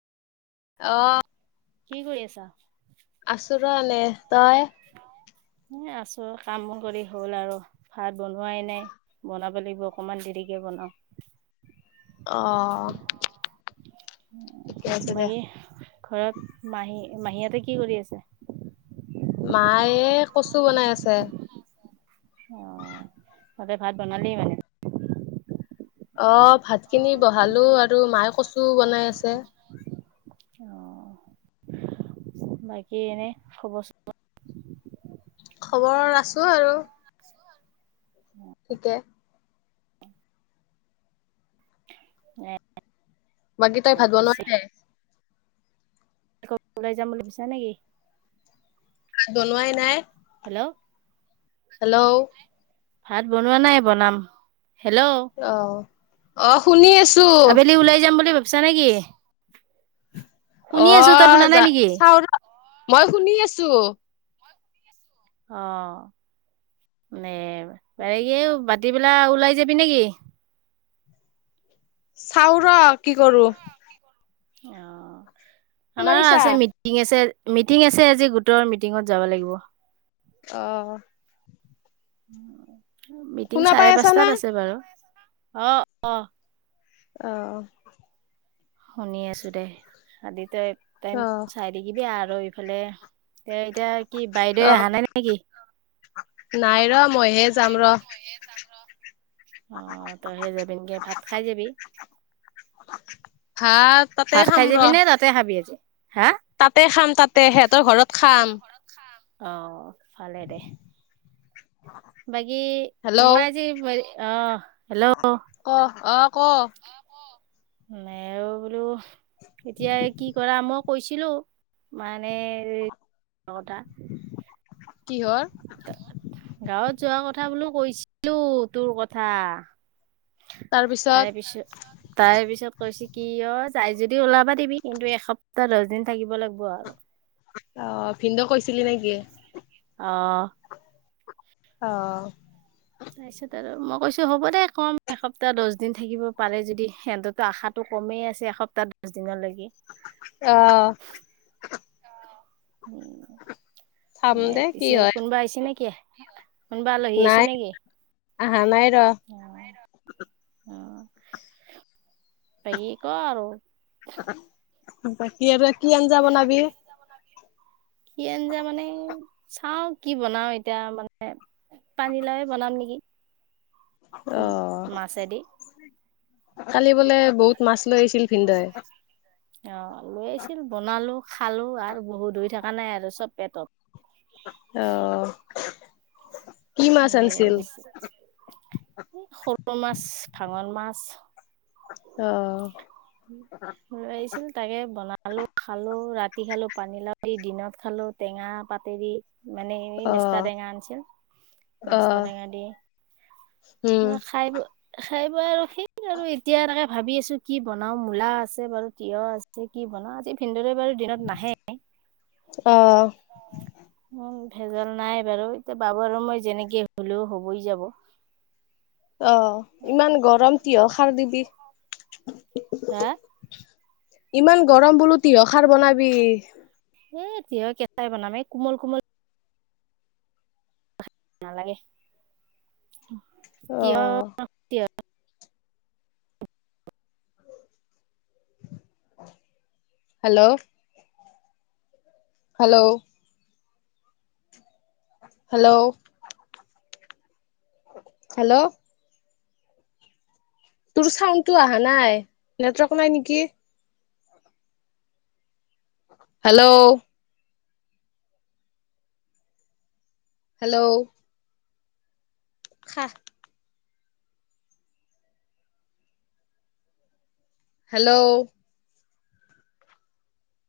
অ' কি কৰি আছা? আছো ৰ' এনে, তই? এ আছো কাম কৰি হ'ল আৰু ভাত বনোৱাই নাই। বনাব লাগিব অক'মান দেৰিকে বনাম। অ'। ঠিকে আছে দে। বাকী ঘৰত মাহী মাহীহতে কি কৰি আছে? মায়ে কচু বনাই আছে। অ তহঁতে ভাত বনালি মানে। অ' ভাত খিনি বহালো আৰু মায়ে কচুও বনাই আছে। [unintelligible] বাকী এনে খবৰ চবৰ? খবৰ আছোঁ আৰু। ঠিকে। [unintelligible] বাকী তই এ ভাত পিছে বনোৱা নাই? ওলাই যাম বুলি ভাবিছা নেকি? ভাত বনোৱাই নাই। হেল্ল'? হেল্ল'? ভাত বনোৱা নাই বনাম, হেল্ল'? অ', অ শুনি আছো। আবেলি ওলাই যাম বুলি ভাবিছা নেকি? শুনি আছো তই শুনা অ' নাই যা নেকি? চাও ৰ মই শুনি আছো। অ' নে বাতি বেলা ওলাই যাবি নেকি? চাওঁ ৰ কি কৰো। শুনা আমাৰ পাইছা? আছে মিট মিটিং আছে, মিটিং আছে আজি গোটৰ মিটিঙত যাব লাগিব। অ। মিটিং শুনা চাৰে পাই আছা না? পাঁচটাত আছে বাৰু, অ' অ'। অ। শুনি আছো দে, কালি তই টাইম অ', চাই দেখিবি আৰু এইফালে এ এতিয়া কি বাইদেৱে অহা নাই নেকি? অ' নাই ৰ মইহে যাম ৰ। অ' তই হে যাবি, ভাত খাই যাবি? ভাত তাতে ভাত খাই খাম যাবি ৰ, নে তাতে খাবি আজি? হা তাতে খাম তাতে হেতৰ ঘৰত খাম। অ ভালে দে। বাকী হেল্ল' মই আজি, অ হেল্ল'? অ' 'অ কওঁ? মে বোলো এতিয়া কি কৰা মোক। কৈছিলোঁ, মানে নটা। কি হ'ল? গাঁৱত যোৱা কথা বোলো কৈছিলো তোৰ কথা। তাৰপিছত তাৰে পিছত। তাৰ পিছত কৈছে কি, অ' যায় যদি ওলাবা দিবি, কিন্তু এসপ্তাহ দহ দিন থাকিব লাগিব আৰু। অ ভিনদেউ কৈছিলি নেকি? অঁ। অ। তাৰপিছত আৰু মই কৈছো হ'ব দে কম এসপ্তাহ দছ দিন থাকিব পাৰে যদি সিহঁতৰতো আশাত টো কমেই আছে এসপ্তাহ দছ দিনলৈকে। অঁ। চাম এ দে কি পিছে হয় কোনোবা আহিছে নেকি? কোনবা আলহী আহিছে নাই নেকি? আহা নাই। ৰ [inaudible] বাকী ক আৰু। বাকী আৰু কি আঞ্জা বনাবি? কি আঞ্জা মানে চাও কি বনাও এতিয়া মানে পানী লাওয়েই বনাম নেকি, অ উম্ মাছে দি। কালি বোলে বহুত মাছ লৈ আহিছিল ভিনদেউয়ে। অ লৈ আহিছিল বনালো খালো আৰু বহুত ধৰি থকা নাই আৰু চব পেটত। অহ। নে এ সৰু মাছ, ভাঙন মাছ। অ। [inaudible] লৈ আহিছিল তাকে বনালো খালো, ৰাতি খালো পানীলাও দি, দিনত খালো টেঙা পাতেদি। মানে এই অ মেষ্টা টেঙা আনিছিল অ মেষ্টা টেঙা দি। উম খায় বৈ খায় বৈ আৰু সেইটো আৰু এই এতিয়া তাকে ভাবি আছো কি বনাও মূলা আছে বাৰু তিঁয়হ আছে কি বনাওঁ, আজি ভিনদেওৰে বাৰু দিনত নাহে। অহ। উম ভেজাল নাই বাৰু এতিয়া বাবু আৰু মই যেনেকে হ'লেও হবই যাব। অ ইমান গৰম তিঁয়হ সাৰ দিবি হা? ইমান গৰম বোলো তিঁয়হ খাৰ বনাবি। এ তিয়হ কেঁচাই বনাম এই কোমল কোমল নালাগে। অ। তিয়হ হেল্লৌ। হেল্লৌ। হেল্লৌ। হেল্লৌ? তোৰ চাউণ্ডটো অহা নাই, নেটৱৰ্ক নাই নেকি। হেল্লৌ। হেল্লৌ। হাঁহ হেল্লৌ।